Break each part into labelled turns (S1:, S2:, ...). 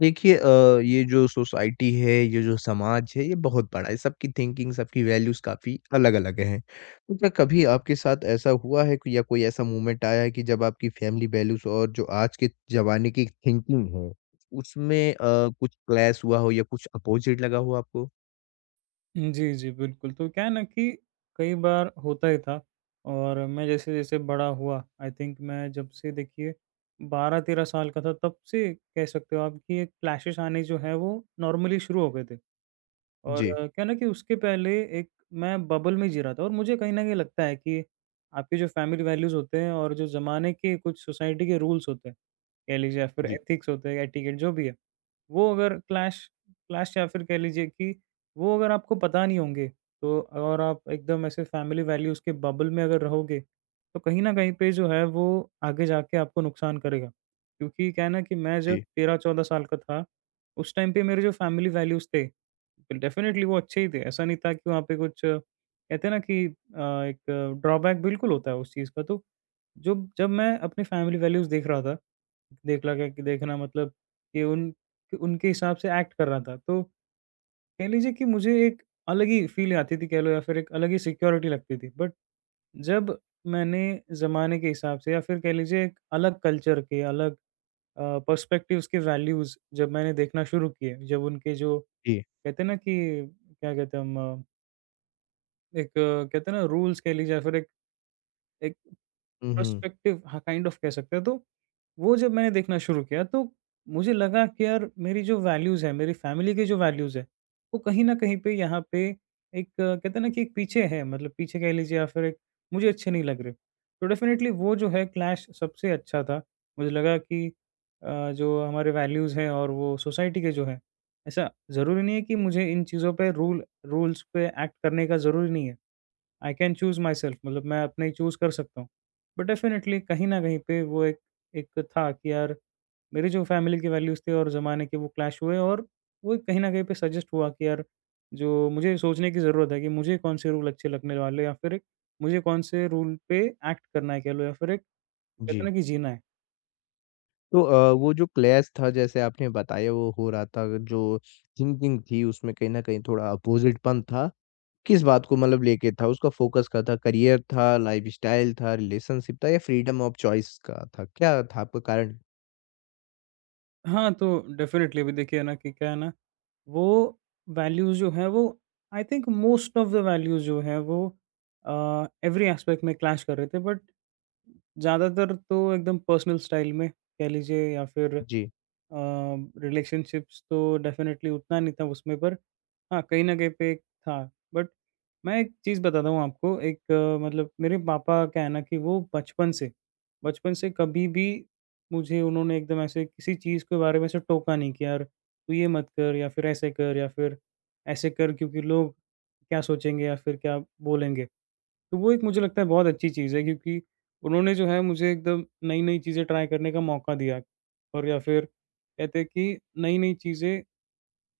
S1: देखिए ये जो सोसाइटी है, ये जो समाज है, ये बहुत बड़ा है। सबकी थिंकिंग, सबकी वैल्यूज़ काफ़ी अलग-अलग हैं। तो क्या कभी आपके साथ ऐसा हुआ है कि या कोई ऐसा मोमेंट आया है कि जब आपकी फैमिली वैल्यूज़ और जो आज के ज़माने की थिंकिंग है, उसमें कुछ क्लैश हुआ हो या कुछ अपोज़िट लगा हो आपको?
S2: जी, जी, बिल्कुल। तो क्या है ना कि कई बार होता ही था। और मैं जैसे-जैसे बड़ा हुआ, आई थिंक मैं जब से देखिए 12-13 साल का था, तब से कह सकते हो आप कि ये क्लैशेज़ आने जो हैं, वो नॉर्मली शुरू हो गए थे। और
S1: जी।
S2: क्या ना कि उसके पहले एक मैं बबल में जी रहा था, और मुझे कहीं न कहीं लगता है कि आपके जो फैमिली वैल्यूज़ होते हैं और जो ज़माने के कुछ सोसाइटी के रूल्स होते हैं, कह लीजिए, या फिर
S1: जी,
S2: एथिक्स होते हैं, एटिकेट जो भी है, वो अगर क्लैश क्लैश या फिर कह लीजिए कि वो अगर आपको पता नहीं होंगे, तो और आप एकदम ऐसे फैमिली वैल्यूज़ के बबल में अगर रहोगे, तो कहीं न कहीं पे जो है वो आगे जाके आपको नुकसान करेगा। क्योंकि क्या है ना कि मैं जब
S1: जी,
S2: 13-14 साल का था, उस टाइम पे मेरे जो फैमिली वैल्यूज़ थे, डेफ़िनेटली वो अच्छे ही थे। ऐसा नहीं था कि वहाँ पे कुछ कहते हैं ना कि एक ड्रॉबैक बिल्कुल होता है उस चीज़ का। तो जो जब मैं अपनी फैमिली वैल्यूज़ देख रहा था, देख लगा कि देखना मतलब कि उन कि उनके हिसाब से एक्ट कर रहा था। तो कह लीजिए कि मुझे एक अलग ही फ़ील आती थी, कह लो, या फिर एक अलग ही सिक्योरिटी लगती थी। बट जब मैंने ज़माने के हिसाब से, या फिर कह लीजिए एक अलग कल्चर के अलग पर्सपेक्टिव्स के वैल्यूज़ जब मैंने देखना शुरू किए, जब उनके जो
S1: जी।
S2: कहते हैं ना कि क्या कहते हैं हम, एक कहते हैं ना रूल्स कह लीजिए या फिर एक एक
S1: हुँ, हुँ।
S2: पर्सपेक्टिव, हाँ, काइंड ऑफ कह सकते हैं। तो वो जब मैंने देखना शुरू किया, तो मुझे लगा कि यार मेरी जो वैल्यूज़ है, मेरी फैमिली की जो वैल्यूज़ है, वो कहीं न कहीं पे यहाँ पे एक कहते हैं ना कि एक पीछे है, मतलब पीछे कह लीजिए या फिर एक मुझे अच्छे नहीं लग रहे। तो डेफ़िनेटली वो जो है क्लैश सबसे अच्छा था। मुझे लगा कि जो हमारे वैल्यूज़ हैं और वो सोसाइटी के जो हैं, ऐसा ज़रूरी नहीं है कि मुझे इन चीज़ों पे रूल्स पे एक्ट करने का ज़रूरी नहीं है। आई कैन चूज़ माई सेल्फ, मतलब मैं अपने ही चूज़ कर सकता हूँ। बट डेफ़िनेटली कहीं न कहीं पे वो एक एक था कि यार मेरी जो फैमिली की वैल्यूज़ थी और ज़माने के वो क्लैश हुए, और वो कहीं न कहीं पे सजेस्ट हुआ कि यार जो मुझे सोचने की ज़रूरत है कि मुझे कौन से रूल अच्छे लगने वाले हैं, या फिर एक मुझे कौन से रूल पे एक्ट करना है, कह लो, या फिर एक कहते
S1: जी।
S2: हैं ना कि जीना है।
S1: तो वो जो क्लैश था जैसे आपने बताया वो हो रहा था, जो थिंकिंग थी उसमें कहीं न कहीं थोड़ा अपोज़िट पन था। किस बात को मतलब लेके था? उसका फ़ोकस क्या था? करियर था, लाइफ़स्टाइल था, रिलेशनशिप था या फ्रीडम ऑफ चॉइस का था? क्या था आपका कारण?
S2: हाँ, तो डेफ़िनेटली अभी देखिए ना कि क्या है ना, वो वैल्यूज़ जो हैं वो, I think most of the values जो हैं वो एवरी एस्पेक्ट में क्लैश कर रहे थे। बट ज़्यादातर तो एकदम पर्सनल स्टाइल में, कह लीजिए, या फिर
S1: जी,
S2: अ, रिलेशनशिप्स तो डेफ़िनेटली उतना नहीं था उसमें, पर हाँ, कहीं न कहीं पे एक था। बट मैं एक चीज़ बताता हूँ आपको। एक मतलब मेरे पापा, क्या है ना कि वो बचपन से कभी भी मुझे उन्होंने एकदम ऐसे किसी चीज़ के बारे में ऐसे टोका नहीं कि यार तू ये मत कर, या फिर ऐसे कर, या फिर ऐसे कर क्योंकि लोग क्या सोचेंगे या फिर क्या बोलेंगे। तो वो एक, मुझे लगता है, बहुत अच्छी चीज़ है। क्योंकि उन्होंने जो है मुझे एकदम नई-नई चीज़ें ट्राई करने का मौका दिया, और या फिर कहते हैं कि नई-नई चीज़ें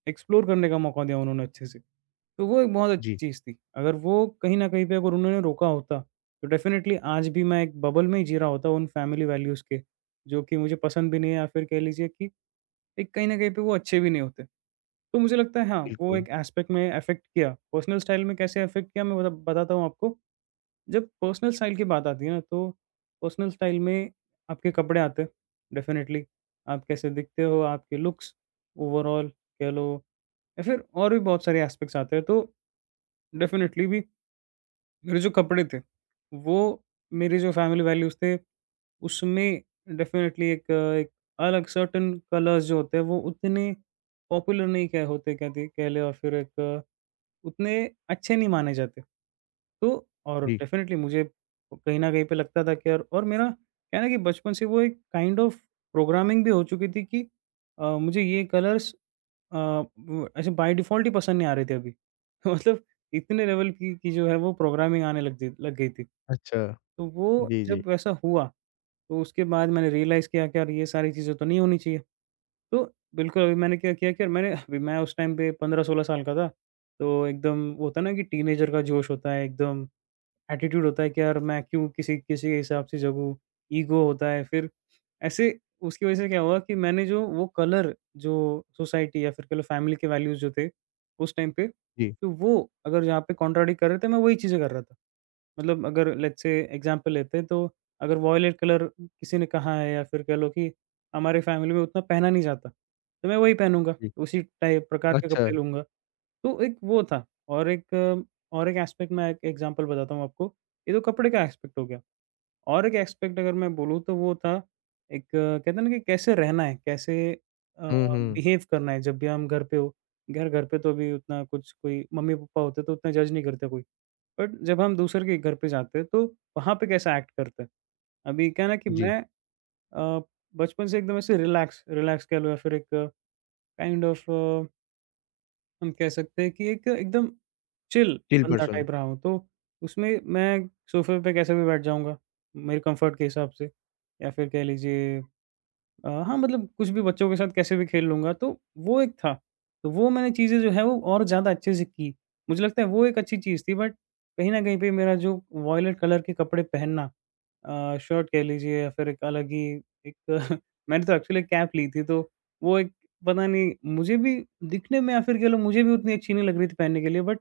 S2: एक्सप्लोर करने का मौका दिया उन्होंने अच्छे से। तो वो एक बहुत अच्छी
S1: जी,
S2: चीज़ थी। अगर वो कहीं न कहीं पे अगर उन्होंने रोका होता, तो डेफ़िनिटली आज भी मैं एक बबल में ही जी रहा होता उन फ़ैमिली वैल्यूज़ के, जो कि मुझे पसंद भी नहीं है, या फिर कह लीजिए कि एक कहीं न कहीं पे वो अच्छे भी नहीं होते। तो मुझे लगता है, हाँ, वो
S1: बिल्कुल।
S2: एक एस्पेक्ट में अफ़ेक्ट किया। पर्सनल स्टाइल में कैसे अफ़ेक्ट किया मैं बताता हूँ आपको। जब पर्सनल स्टाइल की बात आती है ना, तो पर्सनल स्टाइल में आपके कपड़े आते हैं, डेफ़िनिटली। आप कैसे दिखते हो, आपके लुक्स, ओवरॉल, कह लो, या फिर और भी बहुत सारे एस्पेक्ट्स आते हैं। तो डेफ़िनेटली भी मेरे जो कपड़े थे, वो मेरे जो फैमिली वैल्यूज़ थे, उसमें डेफ़िनेटली एक एक अलग सर्टेन कलर्स जो होते हैं, वो उतने पॉपुलर नहीं कह होते, कह दे, कह लें, और फिर एक उतने अच्छे नहीं माने जाते। तो और
S1: जी,
S2: डेफ़िनेटली मुझे कहीं न कहीं पे लगता था कि यार, और मेरा क्या है ना कि बचपन से वो एक काइंड ऑफ प्रोग्रामिंग भी हो चुकी थी कि मुझे ये कलर्स अ, वो अच्छा बाय डिफ़ॉल्ट ही पसंद नहीं आ रही थी अभी। मतलब इतने लेवल की जो है वो प्रोग्रामिंग आने लग गई थी।
S1: अच्छा।
S2: तो वो
S1: जी, जी,
S2: जब वैसा हुआ, तो उसके बाद मैंने रियलाइज़ किया कि यार ये सारी चीज़ें तो नहीं होनी चाहिए। तो बिल्कुल, अभी मैंने क्या किया कि यार मैंने अभी मैं उस टाइम पे 15-16 साल का था, तो एकदम वो होता है ना कि टीनेजर का जोश होता है, एकदम एटीट्यूड होता है कि यार मैं क्यों किसी किसी के हिसाब से जगूँ, ईगो होता है। फिर ऐसे उसकी वज़ह से क्या हुआ कि मैंने जो वो कलर जो सोसाइटी या फिर कह लो फैमिली के वैल्यूज़ जो थे उस टाइम पे,
S1: जी,
S2: तो वो अगर जहाँ पे कॉन्ट्राडिक्ट कर रहे थे, मैं वही चीज़ें कर रहा था। मतलब अगर लेट्स से एग्ज़ाम्पल लेते हैं, तो अगर वॉयलेट कलर किसी ने कहा है या फिर कह लो कि हमारी फैमिली में उतना पहना नहीं जाता, तो मैं वही पहनूँगा,
S1: जी।
S2: उसी टाइप प्रकार के
S1: अच्छा।
S2: कपड़े लूँगा। तो एक वो था, और एक एस्पेक्ट, मैं एक एग्ज़ाम्पल बताता हूँ आपको। ये तो कपड़े का एस्पेक्ट हो गया। और एक एस्पेक्ट अगर मैं बोलूँ तो वो था एक कहते हैं ना कि कैसे रहना है, कैसे अ,
S1: हुँ, हुँ।
S2: बिहेव करना है जब भी हम घर पे हो। ख़ैर घर पे तो अभी उतना कुछ, कोई मम्मी-पापा होते तो उतना जज नहीं करते कोई। बट जब हम दूसरे के घर पे जाते हैं, तो वहाँ पे कैसा एक्ट करते हैं। अभी क्या है ना कि
S1: जी,
S2: मैं अ, बचपन से एकदम ऐसे रिलैक्स रिलैक्स, कह लो, या फिर एक काइंड ऑफ हम कह सकते हैं कि एक एकदम चिल
S1: चिल
S2: बंदा
S1: पर्सन।
S2: टाइप रहा हूँ, तो उसमें मैं सोफ़े पे कैसे भी बैठ जाऊँगा, मेरे कम्फ़र्ट के हिसाब से, या फिर कह लीजिए हाँ, मतलब कुछ भी, बच्चों के साथ कैसे भी खेल लूँगा, तो वो एक था। तो वो मैंने चीज़ें जो है वो और ज़्यादा अच्छे से की। मुझे लगता है वो एक अच्छी चीज़ थी, बट कहीं न कहीं पे मेरा जो वॉयलेट कलर के कपड़े पहनना, शर्ट, कह लीजिए, या फिर एक अलग ही एक मैंने तो एक्चुअली कैप ली थी, तो वो एक, पता नहीं, मुझे भी दिखने में, या फिर कह लो, मुझे भी उतनी अच्छी नहीं लग रही थी पहनने के लिए। But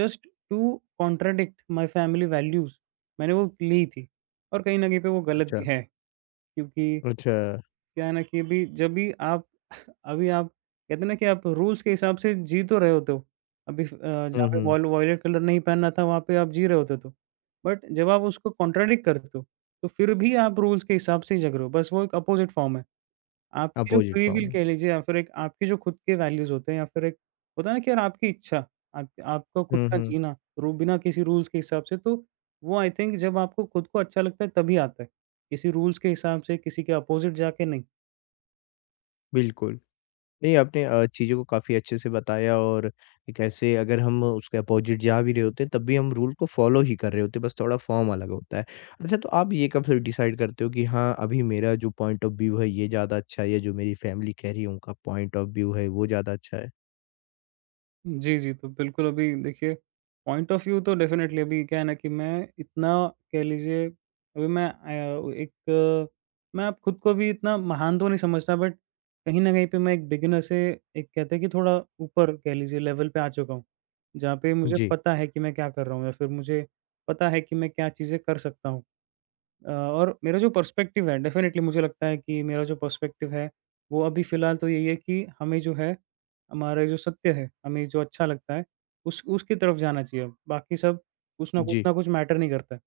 S2: just to contradict my family values मैंने वो ली थी, और कहीं न कहीं पे वो गलत
S1: अच्छा,
S2: भी है। क्योंकि
S1: अच्छा।
S2: क्या है ना कि अभी जब भी आप, अभी आप कहते हैं ना कि आप रूल्स के हिसाब से जी तो रहे होते हो। अभी जहाँ
S1: हुँ,
S2: पे
S1: हुँ।
S2: वॉल वॉयलेट कलर नहीं पहनना था, वहाँ पे आप जी रहे होते तो। बट जब आप उसको कॉन्ट्राडिक्ट करते हो, तो फिर भी आप रूल्स के हिसाब से ही जग रहे हो। बस वो एक अपोज़िट फ़ॉर्म है। आपकी जो
S1: अपोज़िट
S2: फ्री विल,
S1: फॉर्म है।
S2: कह लीजिए, या फिर एक आपके जो खुद के वैल्यूज़ होते हैं या फिर एक होता है ना कि यार आपकी इच्छा, आप आपका खुद
S1: हुँ,
S2: का
S1: हुँ।
S2: जीना रू बिना किसी रूल्स के हिसाब से, तो वो, आई थिंक, जब आपको खुद को अच्छा लगता है तभी आता है। किसी रूल्स के हिसाब से, किसी के अपोज़िट जाके नहीं।
S1: बिल्कुल। नहीं, आपने चीज़ों को काफ़ी अच्छे से बताया और कैसे अगर हम उसके अपोज़िट जा भी रहे होते हैं, तब भी हम रूल को फ़ॉलो ही कर रहे होते हैं, बस थोड़ा फ़ॉर्म अलग होता है। अच्छा, तो आप ये कब फिर डिसाइड करते हो कि हाँ, अभी मेरा जो पॉइंट ऑफ़ व्यू है, ये ज़्यादा अच्छा है या जो मेरी फ़ैमिली कह रही है, उनका पॉइंट ऑफ़ व्यू है, वो ज़्यादा अच्छा है?
S2: जी, जी। तो बिल्कुल अभी देखिए, पॉइंट ऑफ व्यू तो डेफ़िनेटली, अभी क्या है ना कि मैं इतना, कह लीजिए, अभी मैं एक मैं अब खुद को भी इतना महान तो नहीं समझता, बट कहीं न कहीं पे मैं एक बिगिनर से एक, कहते हैं कि, थोड़ा ऊपर कह लीजिए लेवल पे आ चुका हूँ। जहाँ पे मुझे
S1: जी,
S2: पता है कि मैं क्या कर रहा हूँ, या फिर मुझे पता है कि मैं क्या चीज़ें कर सकता हूँ। और मेरा जो पर्सपेक्टिव है, डेफ़िनेटली मुझे लगता है कि मेरा जो पर्सपेक्टिव है, वो अभी फ़िलहाल तो यही है कि हमें जो है, हमारा जो सत्य है, हमें जो अच्छा लगता है, उस उसकी तरफ जाना चाहिए। बाकी सब कुछ ना कुछ
S1: जी,
S2: ना कुछ मैटर नहीं करता है।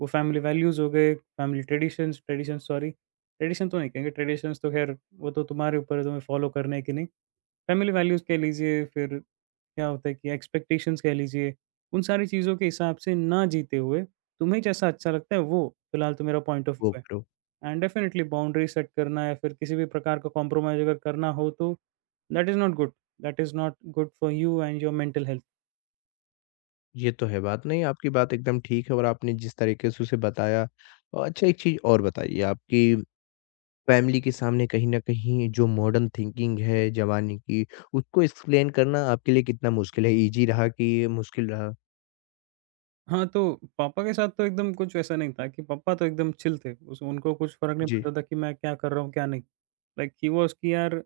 S2: वो फ़ैमिली वैल्यूज़ हो गए, family traditions traditions, sorry, tradition तो नहीं कहेंगे, ट्रेडिशंस, तो ख़ैर वो तो तुम्हारे ऊपर है, तुम्हें फ़ॉलो करने है कि नहीं। फ़ैमिली वैल्यूज़ कह लीजिए, फिर क्या होता है कि एक्सपेक्टेशंस कह लीजिए, उन सारी चीज़ों के हिसाब से ना जीते हुए तुम्हें जैसा अच्छा लगता है, वो फिलहाल तो मेरा पॉइंट ऑफ
S1: वो
S2: व्यू
S1: करो।
S2: है। एंड डेफिनिटली बाउंड्री सेट करना या फिर किसी भी प्रकार का कॉम्प्रोमाइज़ अगर करना हो, तो that is not good, that is not good for you and your mental health.
S1: ये तो है बात। नहीं, आपकी बात एकदम ठीक है और आपने जिस तरीके से उसे बताया अच्छा, एक चीज़ और बताइए आप कि फैमिली के सामने कहीं न कहीं जो मॉडर्न थिंकिंग है ज़माने की, उसको एक्सप्लेन करना आपके लिए कितना मुश्किल है? ईज़ी रहा कि मुश्किल रहा?
S2: हाँ, तो पापा के साथ तो एकदम कुछ ऐसा नहीं था, कि पापा तो एकदम चिल थे। उस उनको कुछ फ़र्क नहीं
S1: जी।
S2: पड़ता था कि मैं क्या कर रहा हूँ, क्या नहीं। लाइक ही वाज़ कि यार,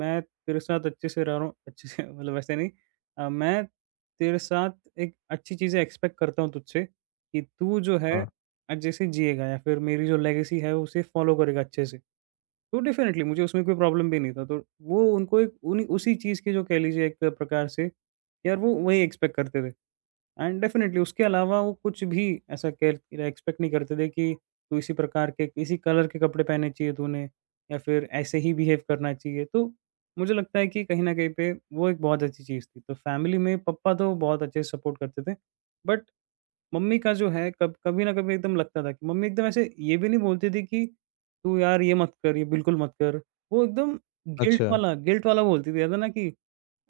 S2: मैं तेरे साथ अच्छे से रह रहा हूँ, अच्छे से मतलब वैसे नहीं, मैं तेरे साथ एक अच्छी चीज़ें एक्सपेक्ट करता हूँ तुझसे, कि तू जो है,
S1: हाँ,
S2: अच्छे से जिएगा या फिर मेरी जो लेगेसी है, उसे फ़ॉलो करेगा अच्छे से। तो डेफ़िनेटली मुझे उसमें कोई प्रॉब्लम भी नहीं था। तो वो उनको एक उन्हीं उसी चीज़ की, जो कह लीजिए एक प्रकार से, यार वो वही एक्सपेक्ट करते थे। एंड डेफ़िनेटली उसके अलावा वो कुछ भी ऐसा केयर एक्सपेक्ट नहीं करते थे कि तू इसी प्रकार के, इसी कलर के कपड़े पहने चाहिए तूने, या फिर ऐसे ही बिहेव करना चाहिए। तो मुझे लगता है कि कहीं न कहीं पे वो एक बहुत अच्छी चीज़ थी। तो फैमिली में पापा तो बहुत अच्छे से सपोर्ट करते थे। बट मम्मी का जो है, कब कभी न कभी एकदम लगता था कि मम्मी एकदम ऐसे ये भी नहीं बोलती थी कि तू यार ये मत कर, ये बिल्कुल मत कर। वो एकदम गिल्ट
S1: अच्छा।
S2: वाला, गिल्ट वाला बोलती थी। ऐसा ना कि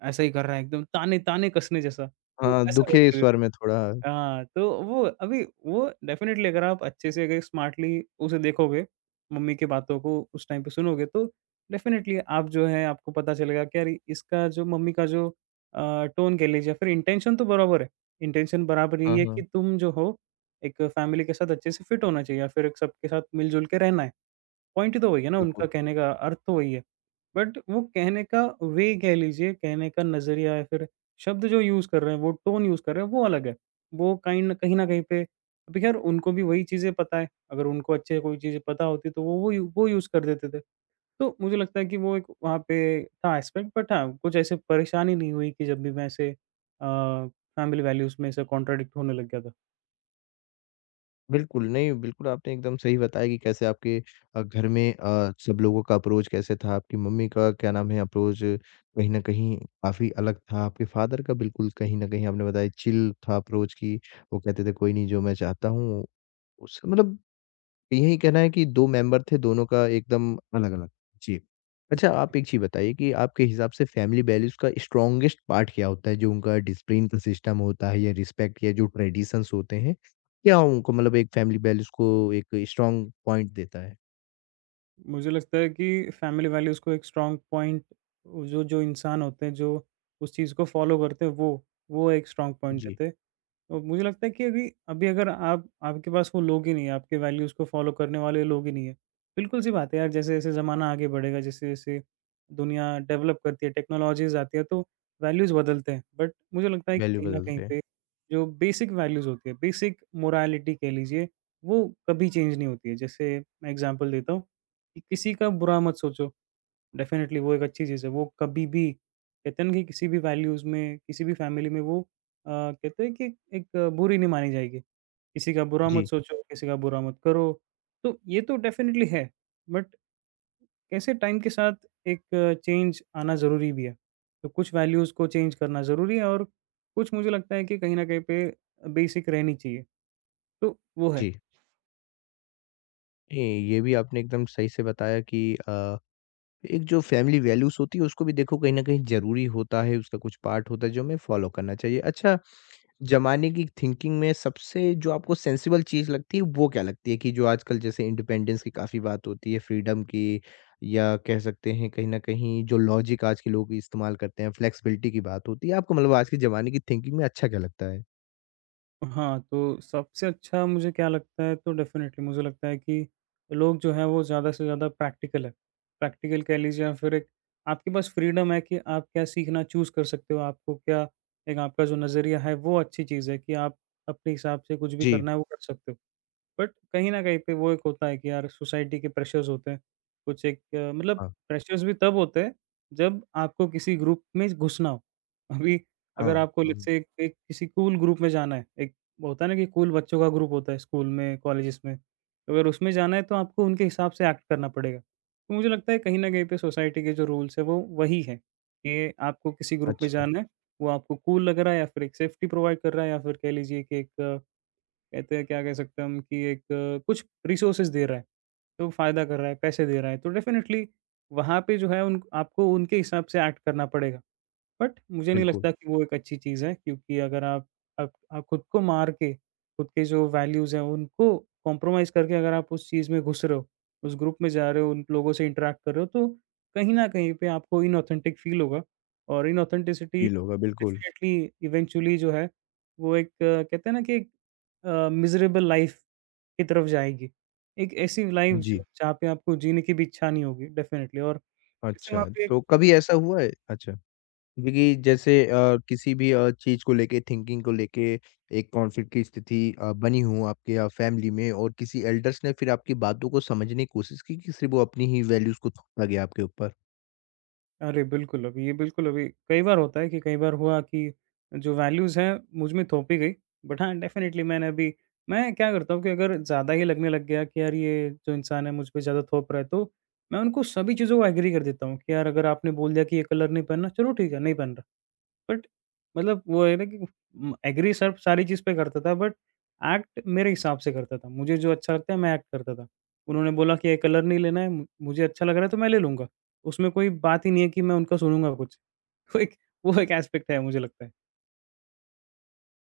S2: ऐसा ही कर रहा है, एकदम ताने ताने कसने जैसा, वो
S1: हाँ,
S2: वैसा।
S1: दुखे स्वर में थोड़ा
S2: हाँ, तो वो अभी वो डेफ़िनेटली, अगर आप अच्छे से अगर स्मार्टली उसे देखोगे, मम्मी की बातों को उस टाइम पे सुनोगे, तो डेफ़िनेटली आप जो है, आपको पता चलेगा कि अरे! इसका जो, मम्मी का जो टोन कह लीजिए, या फिर इंटेंशन तो बराबर है। इंटेंशन बराबर यही
S1: हाँ,
S2: है कि
S1: हाँ,
S2: तुम जो हो, एक फैमिली के साथ अच्छे से फिट होना चाहिए, या फिर एक सबके साथ मिल-जुल के रहना है। पॉइंट तो वही है ना,
S1: बिल्कुल।
S2: उनका कहने का अर्थ तो वही है। बट वो कहने का, वे कह लीजिए, कहने का नज़रिया, या फिर शब्द जो यूज़ कर रहे हैं, वो टोन यूज़ कर रहे हैं, वो अलग है। वो काइंड न कहीं न कहीं पे, अब खैर उनको भी वही चीज़ें पता है। अगर उनको अच्छे से कोई चीज़ें पता होती, तो वो यूज़ कर देते थे। तो मुझे लगता है कि वो एक वहाँ पे था एस्पेक्ट, बट हाँ, कुछ ऐसे परेशानी नहीं हुई कि जब भी मैं ऐसे अ, फैमिली वैल्यूज़ में ऐसे कॉन्ट्राडिक्ट होने लग गया था।
S1: बिल्कुल, नहीं बिल्कुल आपने एकदम सही बताया कि कैसे आपके घर में सब लोगों का अप्रोच कैसे था, आपकी मम्मी का क्या नाम है अप्रोच कहीं न कहीं काफ़ी अलग था, आपके फ़ादर का बिल्कुल कहीं न कहीं आपने बताया चिल था अप्रोच कि वो कहते थे कोई नहीं जो मैं चाहता हूँ, उस मतलब यही कहना है कि 2 मेंबर थे, दोनों का एकदम अलग-अलग। जी। अच्छा, आप एक चीज़ बताइए कि आपके हिसाब से फैमिली वैल्यूज़ का स्ट्रॉन्गेस्ट पार्ट क्या होता है? जो उनका डिसिप्लिन का सिस्टम होता है या रिस्पेक्ट या जो ट्रेडिशंस होते हैं, क्या उनको मतलब एक फैमिली वैल्यूज़ को एक स्ट्रॉन्ग पॉइंट देता है?
S2: मुझे लगता है कि फैमिली वैल्यूज़ को एक स्ट्रॉन्ग पॉइंट, वो जो जो इंसान होते हैं, जो उस चीज़ को फ़ॉलो करते हैं, वो एक स्ट्रॉन्ग पॉइंट
S1: जी,
S2: देते हैं। और मुझे लगता है कि अभी अभी, अगर आप आपके पास वो लोग ही नहीं है, आपके वैल्यूज़ को फ़ॉलो करने वाले लोग ही नहीं है। बिल्कुल-सी बात है यार, जैसे-जैसे ज़माना आगे बढ़ेगा, जैसे-जैसे दुनिया डेवलप करती है, टेक्नोलॉजीज़ आती है, तो वैल्यूज़ बदलते हैं। बट मुझे लगता है कि
S1: वैल्यू
S2: कहीं न कहीं
S1: बदलते हैं।
S2: पे जो बेसिक वैल्यूज़ होती है, बेसिक मोरालिटी कह लीजिए, वो कभी चेंज नहीं होती है। जैसे, मैं एग्ज़ाम्पल देता हूँ कि किसी का बुरा मत सोचो, डेफ़िनेटली वो एक अच्छी चीज़ है। वो कभी भी कहते हैं ना, कि किसी भी वैल्यूज़ में, किसी भी फ़ैमिली में वो कहते हैं कि एक बुरी नहीं मानी जाएगी। किसी का बुरा मत
S1: जी,
S2: सोचो, किसी का बुरा मत करो, तो ये तो डेफ़िनेटली है, बट कैसे टाइम के साथ एक चेंज आना ज़रूरी भी है। तो कुछ वैल्यूज़ को चेंज करना ज़रूरी है, और कुछ मुझे लगता है कि कहीं न कहीं पे बेसिक रहनी चाहिए, तो वो है।
S1: जी। ये ये भी आपने एकदम सही से बताया कि एक जो फैमिली वैल्यूज़ होती है उसको भी देखो कहीं न कहीं ज़रूरी होता है, उसका कुछ पार्ट होता है जो हमें फॉलो करना चाहिए। अच्छा ज़माने की थिंकिंग में सबसे जो आपको सेंसिबल चीज़ लगती है वो क्या लगती है? कि जो आजकल जैसे इंडिपेंडेंस की काफ़ी बात होती है, फ्रीडम की या कह सकते हैं कहीं न कहीं जो लॉजिक आज के लोग इस्तेमाल करते हैं, फ्लेक्सिबिलिटी की बात होती है। आपको मतलब आज के ज़माने की थिंकिंग में अच्छा क्या लगता है?
S2: हाँ, तो सबसे अच्छा मुझे क्या लगता है, तो डेफ़िनेटली मुझे लगता है कि लोग जो हैं, वो ज़्यादा से ज़्यादा प्रैक्टिकल है। प्रैक्टिकल कह लीजिए, या फिर एक आपके पास फ्रीडम है कि आप क्या सीखना चूज़ कर सकते हो, आपको क्या, एक आपका जो नज़रिया है, वो अच्छी चीज़ है कि आप अपने हिसाब से कुछ भी
S1: जी।
S2: करना है, वो कर सकते हो। बट कहीं न कहीं पे वो एक होता है कि यार, सोसाइटी के प्रेशर्स होते हैं। कुछ एक मतलब
S1: हाँ,
S2: प्रेशर्स भी तब होते हैं, जब आपको किसी ग्रुप में घुसना हो। अभी,
S1: हाँ,
S2: अगर आपको लेट्स
S1: हाँ।
S2: से एक एक किसी कूल ग्रुप में जाना है, एक होता है ना कि कूल बच्चों का ग्रुप होता है स्कूल में, कॉलेजेस में। तो अगर उसमें जाना है, तो आपको उनके हिसाब से एक्ट करना पड़ेगा। तो मुझे लगता है, कहीं न कहीं पे सोसाइटी के जो रूल्स हैं, वो वही हैं, कि आपको किसी ग्रुप में
S1: अच्छा,
S2: जाना है, वो आपको कूल लग रहा है, या फिर एक सेफ्टी प्रोवाइड कर रहा है, या फिर कह लीजिए कि एक कहते हैं क्या, कह सकते हैं हम कि एक कुछ रिसोर्सेज दे रहा है, तो फ़ायदा कर रहा है, पैसे दे रहा है, तो डेफ़िनेटली वहाँ पे जो है, उन आपको उनके हिसाब से एक्ट करना पड़ेगा। बट मुझे नहीं
S1: बिल्कुल,
S2: लगता कि वो एक अच्छी चीज़ है, क्योंकि अगर आप खुद को मार के, खुद के जो वैल्यूज़ हैं उनको कॉम्प्रोमाइज़ करके अगर आप उस चीज़ में घुस रहे हो, उस ग्रुप में जा रहे हो, उन लोगों से इंटरैक्ट कर रहे हो, तो कहीं न कहीं पे आपको इनऑथेंटिक फ़ील होगा, और इनऑथेंटिसिटी
S1: फ़ील होगा बिल्कुल।
S2: डेफ़िनेटली, इवेंचुअली जो है, वो एक कहते हैं ना कि एक मिज़रेबल लाइफ़ की तरफ जाएगी। एक ऐसी लाइफ़, जो
S1: जी,
S2: जहाँ पे आपको जीने की भी इच्छा नहीं होगी डेफ़िनेटली। और वैसे वहाँ
S1: अच्छा,
S2: पे
S1: तो कभी ऐसा हुआ है? अच्छा। देखिए, जैसे किसी भी चीज़ को लेके थिंकिंग को लेके एक कॉन्फ्लिक्ट की स्थिति बनी हो आपके या फैमिली में और किसी एल्डर्स ने फिर आपकी बातों को समझने की कोशिश की कि सिर्फ़ वो अपनी ही वैल्यूज़ को थोपा गया आपके ऊपर?
S2: अरे! बिल्कुल, अभी ये बिल्कुल, अभी कई बार होता है कि कई बार हुआ कि जो वैल्यूज़ हैं, मुझ में थोपी गई। बट हाँ, डेफ़िनेटली मैंने अभी, मैं क्या करता हूँ कि अगर ज़्यादा ही लगने लग गया कि यार ये जो इंसान है, मुझ पे ज़्यादा थोप रहा है, तो मैं उनको सभी चीज़ों को एग्री कर देता हूँ कि यार, अगर आपने बोल दिया कि ये कलर नहीं पहनना, चलो ठीक है, नहीं पहन रहा। बट मतलब वो है ना कि म एग्री सिर्फ़ सारी चीज़ पे करता था, बट एक्ट मेरे हिसाब से करता था। मुझे जो अच्छा लगता है, मैं एक्ट करता था। उन्होंने बोला कि ये कलर नहीं लेना है, मु मुझे अच्छा लग रहा है, तो मैं ले लूँगा। उसमें कोई बात ही नहीं है कि मैं उनका सुनूँगा कुछ। तो एक वो एक एस्पेक्ट है, मुझे लगता है।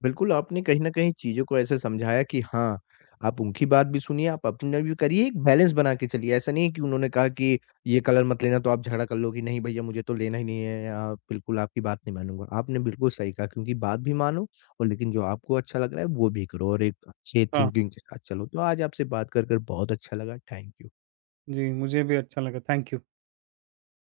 S1: बिल्कुल, आपने कहीं न कहीं चीज़ों को ऐसे समझाया कि हाँ, आप उनकी बात भी सुनिए, आप अपने भी करिए, एक बैलेंस बना के चलिए। ऐसा नहीं है कि उन्होंने कहा कि ये कलर मत लेना तो आप झगड़ा कर लो कि नहीं भैया मुझे तो लेना ही नहीं है या बिल्कुल आपकी बात नहीं मानूँगा। आपने बिल्कुल सही कहा क्योंकि बात भी मानो और लेकिन जो आपको अच्छा लग रहा है वो भी करो और एक अच्छे
S2: हाँ,
S1: थिंकिंग के साथ चलो। तो आज आपसे बात कर बहुत अच्छा लगा। Thank you.
S2: जी मुझे भी अच्छा लगा। Thank you.